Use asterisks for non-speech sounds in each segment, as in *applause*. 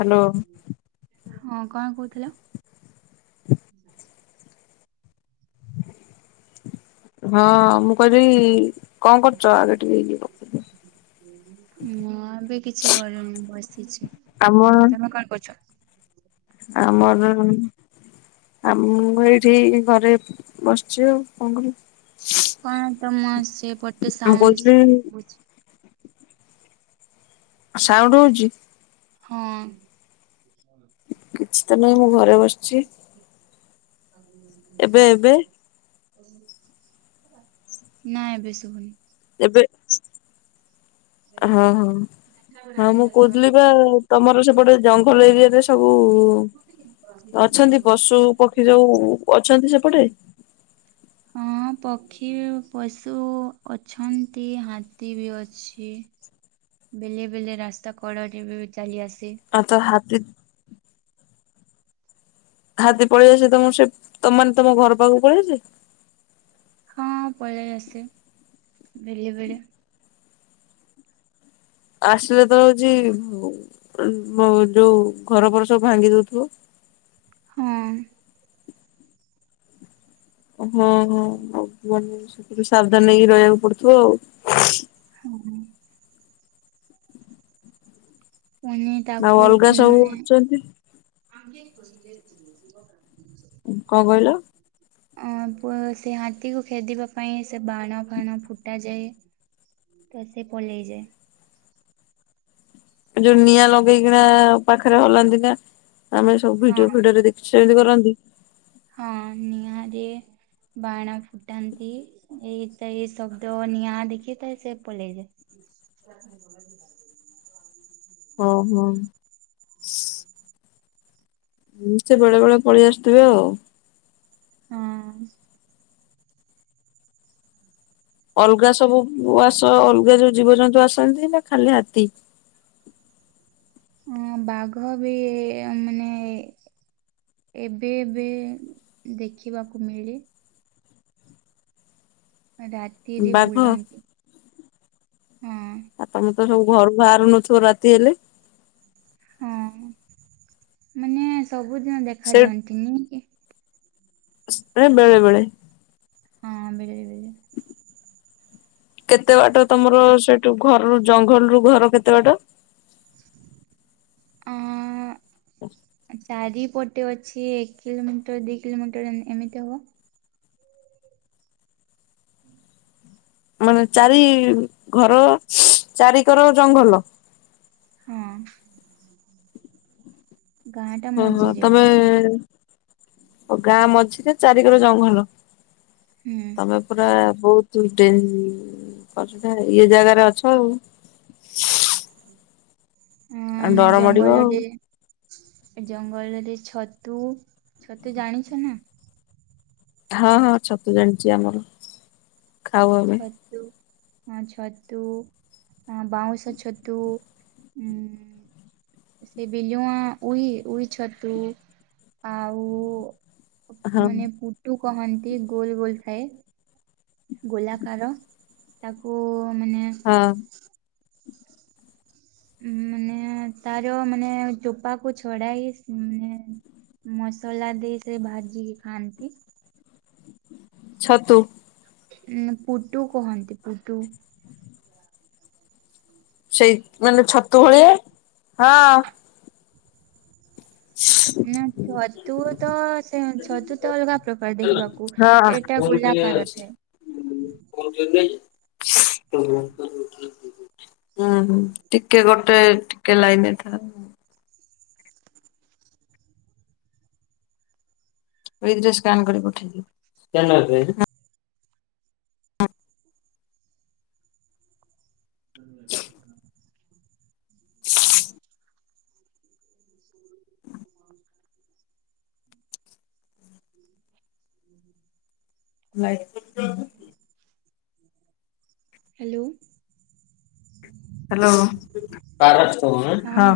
Hello ହଁ କଣ କହୁଥିଲ? ହଁ ମୁଁ କହିଲି କଣ କରୁଛ ଆଗ ଟିକେ ଇଏ କ *unintelligible* ନା ଏବେ କିଛି କରିନି ବସିଛି। କାମ କଣ କରୁଛ? ଆମର ଆମ ଏଇଠି ଘରେ ବସିଛି ଆଉ କଣ କରିବୁ। କଣ ତମ ସେପଟେ ସାଉଣ୍ଡ କହୁଥିଲି ଶୁବୁଛି? ସାଉଣ୍ଡ ହଉଛି ହଁ। କିଛି ତ ନାହିଁ ମୁଁ ଘରେ ବସିଛି। ଏବେ ଏବେ ନା ଏବେ ଶୁଭୁନି। ଏବେ ହଁ ହଁ। ହଁ ମୁଁ କହୁଥିଲି ବା ତମର ସେପଟେ ଜଙ୍ଗଲ ଏରିଆ ରେ ସବୁ ଅଛନ୍ତି ପଶୁ ପକ୍ଷୀ ଯୋଉ ଅଛନ୍ତି ସେପଟେ? ହଁ। ପକ୍ଷୀ ପଶୁ ଅଛନ୍ତି ହାତୀ ବି ଅଛି। ବେଲେ ବେଲେ ରାସ୍ତା କଡ଼ରେ ବି ଚାଲି ଆସେ। ମର ତ ହାତୀ ହାତୀ ପଳେଇଆସେ ତମର ସେ ମାନେ ତମ ଘର ପାଖକୁ ପଳେଇଆସେ? ହଁ ପଳେଇଆସେ ବେଲେ ବେଳେ। ଆସିଲେ ତ ହୋଉଛି ଯୋଉ ଘରଫର ସବୁ ଭାଙ୍ଗି ଦୋଉଥିବ। ହଁ। ହଁ ହଁ ଆଉ ସେଥିରୁ ସାବଧାନ ନେଇକି ରହିବାକୁ ପଡୁଥିବ ଆଉ। ହୁଁ ହୁଁ। ଉ ଆଉ ତାକୁ ଅଲଗା ସବୁ ମାନେ ଅଛନ୍ତି କଣ କହିଲ? ଅ ପ ସେ ହାତୀକୁ ଖେଦିବା ପାଇଁ ସେ ବାଣ ଫାଣ ଫୁଟାଯାଏ। ତ ସେ ପଳେଇଯାଏ। ଯୋଉ ନିଆଁ ଲଗେଇକିନା ପାଖରେ ହଲାନ୍ତି ନା, ଆମେ ସବୁ ହଁ ଭିଡିଓ ଫିଡିଓ ରେ ଦେ ସେମିତି କରନ୍ତି। ହଁ ନିଆଁରେ ବାଣ ଫୁଟାନ୍ତି। ଏଇ ତ ଏଇ ଶବ୍ଦ ନିଆଁ ଦେଖିକି ତ ସେ ପଳେଇଯାଏ। ହଁ ହଁ। ସେ ବେଳେ ବେଳେ ପଳେଇ ଆସୁଥିବେ ଆଉ। ହଁ ଅଁ। ଅଲଗା ସବୁ ଆସ ଅଲଗା ଯୋଉ ଜୀବଜନ୍ତୁ ଆସନ୍ତି ନା ଖାଲି ହାତୀ? ବାଘ ବି ମାନେ ଏବେ ଏବେ ଦେଖିବାକୁ ମିଳେ। ରାତିରେ ବାଘ? ବୁଲନ୍ତି, ହଁ। ଆପଣ ତ ସବୁ ଘରୁ ବାହାରୁ ନଥିବେ ରାତି ହେଲେ? ହଁ, ମାନେ ସବୁଦିନ ସେ ଦେଖାଯାନ୍ତି, ନାଇଁ କି? ଏ ବେଳେବେଳେ। ହଁ ବେଳେବେଳେ। କେତେ ବାଟ ତମର ସେଇଠୁ ଘରରୁ ଜଙ୍ଗଲ ରୁ ଘର କେତେ ବାଟ? ଆ *unintelligible* ଚାରିପଟେ ଅଛି ଏକ କିଲୋମିଟର ଦି କିଲୋମିଟର ଏମିତି ହବ। ମାନେ ଚାରି ଘର ଚାରିକର ଜଙ୍ଗଲ। ହଁ ଅଁ। ଓହୋ, ତମେ ଗାଁ ମଝିରେ ଚାରିକର ଜଙ୍ଗଲ। ହୁଁ ଉଁ। ତମେ ପୁରା ବହୁତ ଡ କର ଇଏ ଜାଗାରେ ଅଛ ଆଉ। ହଁ, ଆଉ ଆମେ ଡର ମାଡିବ ଆଉ ଜଙ୍ଗଲରେ ଜଙ୍ଗଲରେ ଟିକେ ଛତୁ, ଛତୁ ଜାଣିଛ ନା? ହଁ ହଁ ଛତୁ ଜାଣିଛି ଆମର, ଖାଉ ଆ ଛତୁ, ହଁ ଛତୁ ହ ବାଉଁଶ ଛତୁ ଉ ସେ ବିଲୁଆ ଉଇ ଉଇ ଛତୁ, ଆଉ ହଁ। ମାନେ ପୁଟୁ କହନ୍ତି, ଗୋଲ ଗୋଲ ଥାଏ। ଗୋଲାକାର, ତାକୁ ମାନେ ହଁ ଅଁ ଉ ମାନେ ତାର ମାନେ ଟୋପାକୁ ଛଡ଼ାଇ, ମାନେ ମସଲା ଦେଇ କି ଭାଜିକି ଖାଆନ୍ତି। ଛତୁ ଉଁ, ପୁଟୁ କୁହନ୍ତି ପୁଟୁ ସେଇ ମାନେ ଛତୁ ଭଳିଆ, ହଁ। ନା ଛତୁ ତ ସେ ଛତୁ ତ ଅଲଗା ପ୍ରକାର ଦେଖିବାକୁ। ହଁ। ଏଇଟା ଗୋଲାକାର ଥାଏ। *unintelligible* ହୁଁ, ହୁଁ, ଟିକେ ଗୋଟେ, ଟିକେ ଲାଇନରେ ଥା। ଏଇ ଜଷ୍ଟ ସ୍କାନ କରିକି ପଠେଇଲି। *unintelligible* *inaudible* ହୁଁ। ଲାଇ *unintelligible* ହାଲୋ। *inaudible* ହାଲୋ ହଁ।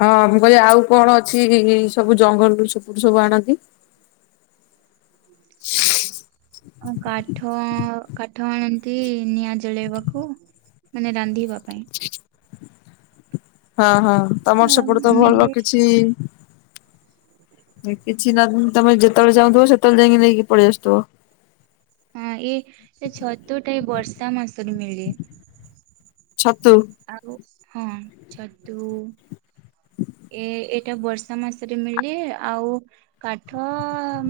ହଁ ମୁଁ କହିଲି ଆଉ କଣ ଅଛି ସବୁ ଜଙ୍ଗଲରୁ ସେପଟୁ ସବୁ ଆଣନ୍ତି? *inaudible* ହଁ କାଠ ଆଉ କାଠ ଆଣନ୍ତି ନିଆଁ ଜଳେଇବାକୁ। ମାନେ ରାନ୍ଧିବା ପାଇଁ। ହଁ ହଁ ତମର ଆଉ ସେପଟ ତ ଭଲ ମିଲେ କିଛି କିଛି ନା ତମେ ଯେତେବେଳେ ଚାହୁଥିବ ସେତେବେଳେ ଯାଇକି ନେଇକି ପଳେଇ ଆସୁଥିବ। ହଁ ଏ ସେ ଛତୁଟା ଏ ବର୍ଷା ମାସରେ ମିଳେ। ଛତୁ। ଆଉ ହଁ ଛତୁ ଏ ଏଇଟା ବର୍ଷା ମାସରେ ମିଳେ ଆଉ କାଠ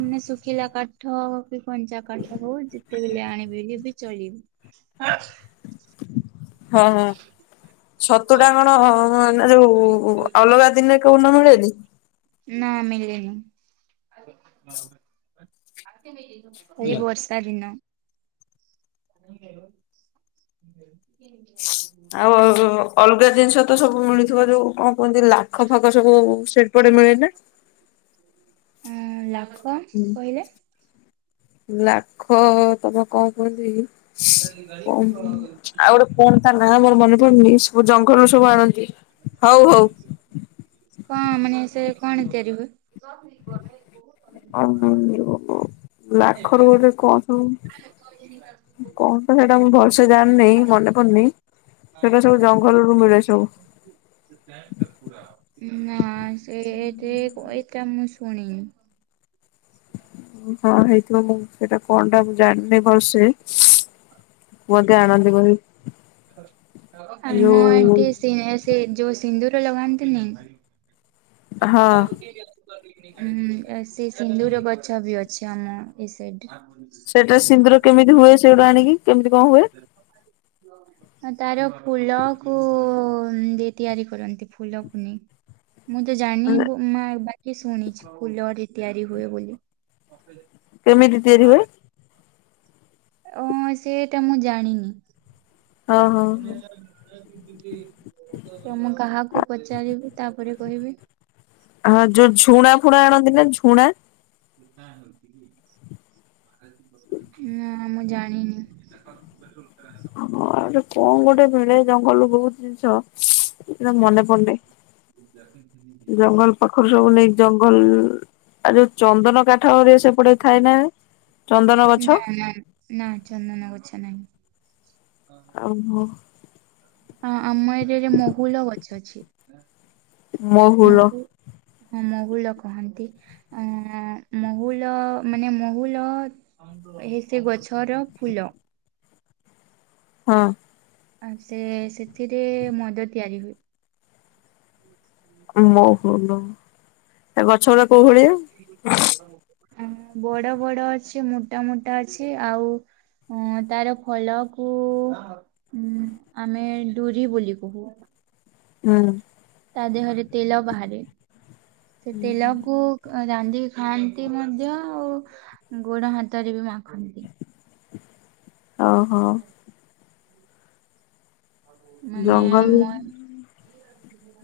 ମାନେ ଶୁଖିଲା କାଠ କି କଞ୍ଚା କାଠ ହଉ। ଯେତେବେଲେ ଆଣିବି ଲେ ବି ଚଳିବି। ହଁ ହଁ ଛତୁ ଟା କଣ ମରୁ ଯୋଉ ଅଲଗା ଦିନରେ କଉନା ମିଳେନି? ନା ମିିଲନି ଏଇ ବର୍ ସରି ନ *inaudible* ଆଉ ଅଲଗା ଜିନିଷ ତ ସବୁ ମିଳିଥିବ ଯୋଉ କଣ କୁହନ୍ତି ଲାଖ ଫାଖ ସବୁ ସେପଟେ ମିଳେ ନା? ହଁ ଲାଖ ହୁଁ। କହିଲେ? ଲାଖ ତମର କଣ କୁହନ୍ତି କ ଆଉ ଗୋଟେ କଣ ତା ନା ମୋର ମନେ ପଡୁନି, ସବୁ ଜଙ୍ଗଲରୁ ସବୁ ଆଣନ୍ତି ହଉ ହଉ। କଣ ମାନେ ସେ କଣ ତିଆରି ହୁଏ? ହ ଯଉ ଲାଖରୁ ଗୋଟେ କଣ ସବୁ କଣ ତ ସେଇଟା ମୁଁ ଭଲସେ ଜାଣିିନହିଁ, ମନେ ପଡନି ସେଇଟା ସବୁ ଜଙ୍ଗଲରୁୁ ମିଳେ ସବୁ। *unintelligible* ନା ସେ ଏଇଟା କଇଟା ମୁଁ ଶୁଣିନି। ହଁ ହେଇଥିବ ମୁଁ ସେଇଟା କଣଟା ମୁଁ ଜାଣିନି ଭଲ ସେ। ମଧ୍ୟ ଆଣନ୍ତି ବୋଲି ଆମ ଯୋଉ ଏଠି ସିଏ ସେ ଯୋଉ ସିନ୍ଦୁର ଲଗାନ୍ତିନି ହଁ *unintelligible* ହଁ ସେ ସିନ୍ଦୁର ଗଛ ବି ଅଛି ଆମ ଏ ସାଇଡରେ। ସେଇଟା ସିନ୍ଦୁର କେମିତି ହୁଏ, ସେଇଟୁ ଆଣିକି କେମିତି କଣ ହୁଏ? *inaudible* ହ ତାର ଫୁଲ କୁ ଦେ ତିଆରି କରନ୍ତି ଫୁଲକୁ ନେଇ *inaudible* ମୁଁ ତ ଜାଣିନି ମା ବାକି ଶୁଣିଛି ଫୁଲରେ ତିଆରି ହୁଏ ବୋଲି। କେମିତି ତିଆରି ହୁଏ? ଅ ସେଇଟା ମୁଁ ଜାଣିନି? ହଁ ହଁ ହଁ। ତ ମୁଁ କାହାକୁ ପଚାରିବି ତାପରେ କହିବି। ହଁ ଯୋଉ ଝୁଣା ଫୁଣା ଆଣନ୍ତି ନା ଝୁଣା? *inaudible* ନା ମୁଁ ଜାଣିନି। ଆମ ଆଡ଼େ କଣ ଗୋଟେ ମିଳେ ଜଙ୍ଗଲରୁ ବହୁତ ଜିନିଷ ସେଟା ମନେ ପଡୁନି। ଜଙ୍ଗଲ ପାଖର ସବୁ ନେଇକି ଜଙ୍ଗଲ ଆଉ ଯୋଉ ଚନ୍ଦନ କାଠରେ ସେପଟେ ଥାଏ ନା ଚନ୍ଦନ ନା ଗଛ? ନା ନା ଚନ୍ଦନ ଗଛ ନାହିଁ। ଆଉ ହଁ। ହଁ ଆମ ଏରିଆରେ ମହୁଲ ଗଛ ଅଛି। ମହୁଲ ମହୁ ହଁ ମହୁଲ କହନ୍ତି। ଅଁ ମହୁଲ ମାନେ ମହୁଲ ହେ ସେ ଗଛର ଫୁଲ। ହଁ। ଆଉ ସେ ସେଥିରେ ମଦ ତିଆରି ହୁଏ। ମହୁଲ ତା ଗଛ ଗୁଡା କୋଉ ଭଳିଆ? ବଡ ବଡ ଅଛି, ମୋଟା ମୋଟା ଅଛି, ଆଉ ହଁ ତାର ଫଳକୁ ହୁଁ ଆମେ ଡୁରି ବୋଲି କହୁ। ହଁ। ତା ଦେହରେ ତେଲ ବାହାରେ। ସେ ତେଲକୁ ରାନ୍ଧିକି ଖାଆନ୍ତି ମଧ୍ୟ ଆଉ ଗୋଡ ହାତରେ ବି ମାଖନ୍ତି। ଓ ହୋ। ମାନେ ଜଙ୍ଗଲ ମ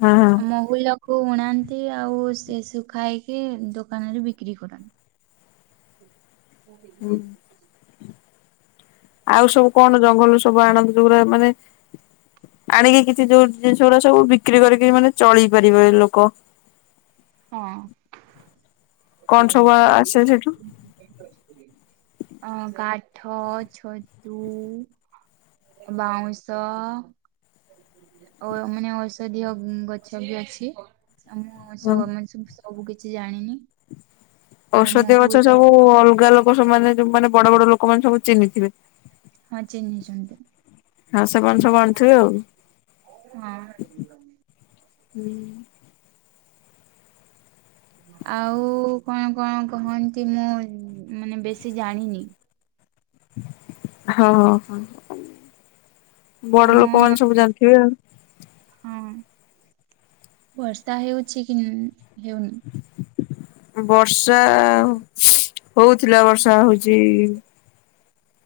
ହଁ ହଁ ମହୁଲ କୁ ଅଣାନ୍ତି ଆଉ ସେ ସୁଖାଇକି ଦୋକାନରେ ବିକ୍ରି କରନ୍ତି। ହୁଁ। ଆଉ ସବୁ କଣ ଜଙ୍ଗଲ ସବୁ ଆଣନ୍ତି? ଯୋଗୁରା ମାନେ ଆଣିକି କିଛି ଯୋଉ ଜିନିଷ ଗୁଡା ସବୁ ବିକ୍ରି କରିକି ମାନେ ଚଳେଇ ପାରିବେ ଲୋକ? ହଁ। କଣ ତ ମୁ ସବୁ ବ ଆସେ ସେଠୁ *unintelligible* ଆଁ କାଠ ଛତୁ ବାଉଁଶ ଓ ମାନେ ଔଷଧୀୟ ଗଛ ବି ଅଛି ଆମ ତ ସବୁ କିଛି ଜାଣିନି? ଆଉ ଔଷଧ ଗଛ ମହୁଲ ସବୁ ଅଲଗା ଲୋକ ସବୁମାନେ ଯୋଉ ମାନେ ବଡ ବଡ ଲୋକ- ଲୋକମାନେ ଚିହ୍ନିଥିବେ? ହଁ ଚିହ୍ନିଛନ୍ତି ହଁ ସେମାନେ ସବୁ ଆଣୁଥିବେ ଆଉ? ହଁ। ହୁଁ। ଆଉ କଣ କଣ କହନ୍ତି, ମୁଁ ମାନେ ବେଶୀ ଜାଣିନି? ହଁ ହଁ ବଡ ତମ ଲୋକମାନେ ସବୁ ଜାଣିଥିବେ ଆଉ। ହଁ। ବର୍ଷା ହେଉଛି କି ହେଉନି? ବର୍ଷା ହଉଥିଲା ବର୍ଷା ହଉଛି। ଆଜି ଇ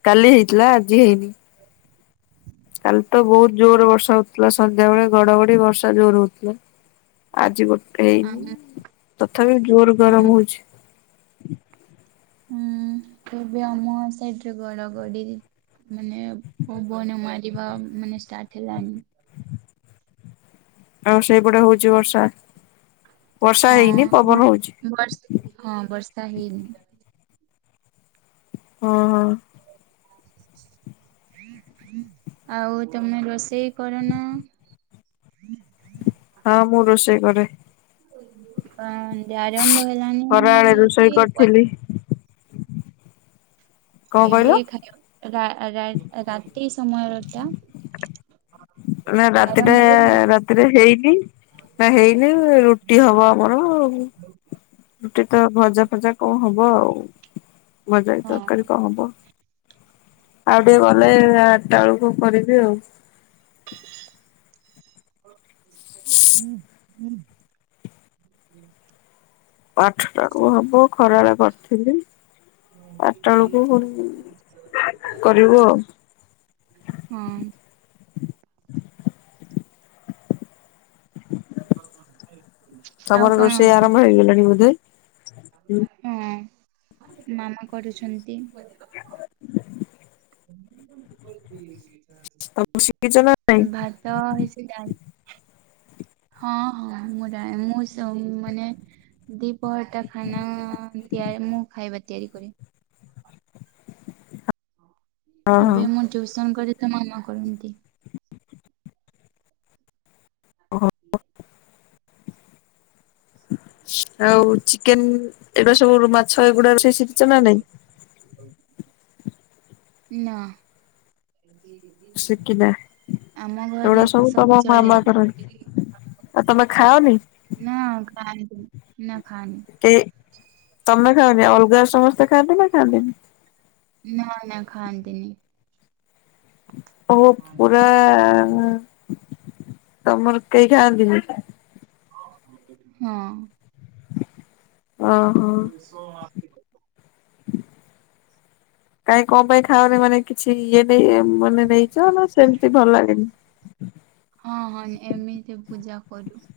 କାଲି ହେଇଥିଲା ଆଜି ହେଇନି। କାଲି ତ ବହୁତ ଜୋର ବର୍ଷା ହଉଥିଲା ସନ୍ଧ୍ୟା ବେଳେ ଘଡଘଡି ବର୍ଷା ଜୋର ହଉଥିଲା ଆଜି ଗୋଟେ ଆମ ହେଇନି ତଥାପି ଜୋର ଗରମ ଆମ ହଉଛି। ହୁଁ କେବେ ଆମ ସାଇଡରେ ଗଡ ଗଡି ମାନେ ବନ ମାରିବା ମାନେ ଷ୍ଟାର୍ଟ ହେଲାଣି। ଆଉ ସେଇପଟେ ହଉଛି ବର୍ଷା ବର୍ଷା ହେଇନି ପବନ ହଁ ହଉଛି। ବର୍ଷ ହଁ ବର୍ଷା ହେଇନି ହଁ ହଁ। ଆଉ ତମର ରୋଷେଇ କରନ ହଁ ମୁଁ ରୋଷେଇ କରେ। ହ ଆରମ୍ଭ ହେଲାନି ଖରାବେଳେ ରୋଷେଇ କି କରିଥିଲି କଣ କହିଲ? ଏବେ ଖାଇବା ରା-ରା-ରାତି ସମୟଟା ନା ରାତିଟା ଆରମ୍ଭ ହେଇଗଲା ରାତିରେ ହେଇନି। ନା ହେଇନି ରୁଟି ହବ ଆମର ଆଉ। ରୁଟି ତ ଭଜା ଫଜା କଣ ହବ ଆଉ। ଭଜା କି ହଁ ତରକାରୀ କଣ ହବ। ଆଉ ଟିକେ ଗଲେ ଆଟା ବେଳକୁ କରିବି ଆଉ। ହୁଁ ହୁଁ। ହୁଁ ଆଠଟା କୁ ହବ ଖରାଏଳେ କରିଥିଲି। ଆଠଟା ବେଳକୁ କରିବୁ ଆଉ। ହଁ। ଆଉ କଣ କୁହ? ଦେଲାଣି ବୋଧେ? ହଁ ମାମା କରୁଛନ୍ତି। ତମେ ଶିଖିଛ ନା ନାଇଁ ଭା ତ ହେଇ ସାଇଲାଣି। ହଁ ହଁ ମୁଁ ଯାଇ ମୁଁ ସୋମ ଦିପହର ଟା ଖାନା ଏମିତିଆ ମୁଁ ଖାଇବା ତିଆରି କରେ। ହଁ ଏବେ ମୁଁ ଟ୍ୟଉସନ କରେ ତ ମାମା କରନ୍ତି। ହଁ। ଆଉ ଚିକେନ୍ ଏଗୁଡା ସବୁ ମାଛ ଏଗୁଡା ସବୁ ଶିଖି ଛନା ନାଇଁ? ନା। ଶିଖିନା ଆମ ଏଗୁଡା ଘରେ ସେ ତମ ସବୁ ଚଳେ। ଖାଓନି? ନା ଖାନ୍ତିନି। ନା ଖାନି। ଏ ତମେ ଖାଓନି, ଅଲଗା ସମସ୍ତେ ଖାଆନ୍ତି ନା ଖାଆନ୍ତିନି? ନା ନା ଖାଆନ୍ତିନି। ଓ ପୁରା ତମର କେହି ଖାଆନ୍ତିନି? ହଁ। ଓ। *unintelligible* କାହିଁ କଣ ପାଇଁ ଖାଓନି, ମାନେ କିଛି ଇଏ ନେଇ ମାନେ ନେଇଛ ନା ସେମିତି ଭଲ ଲାଗେନି? ହଁ ହଁ, ଏମିତି ପୂଜା କରୁ।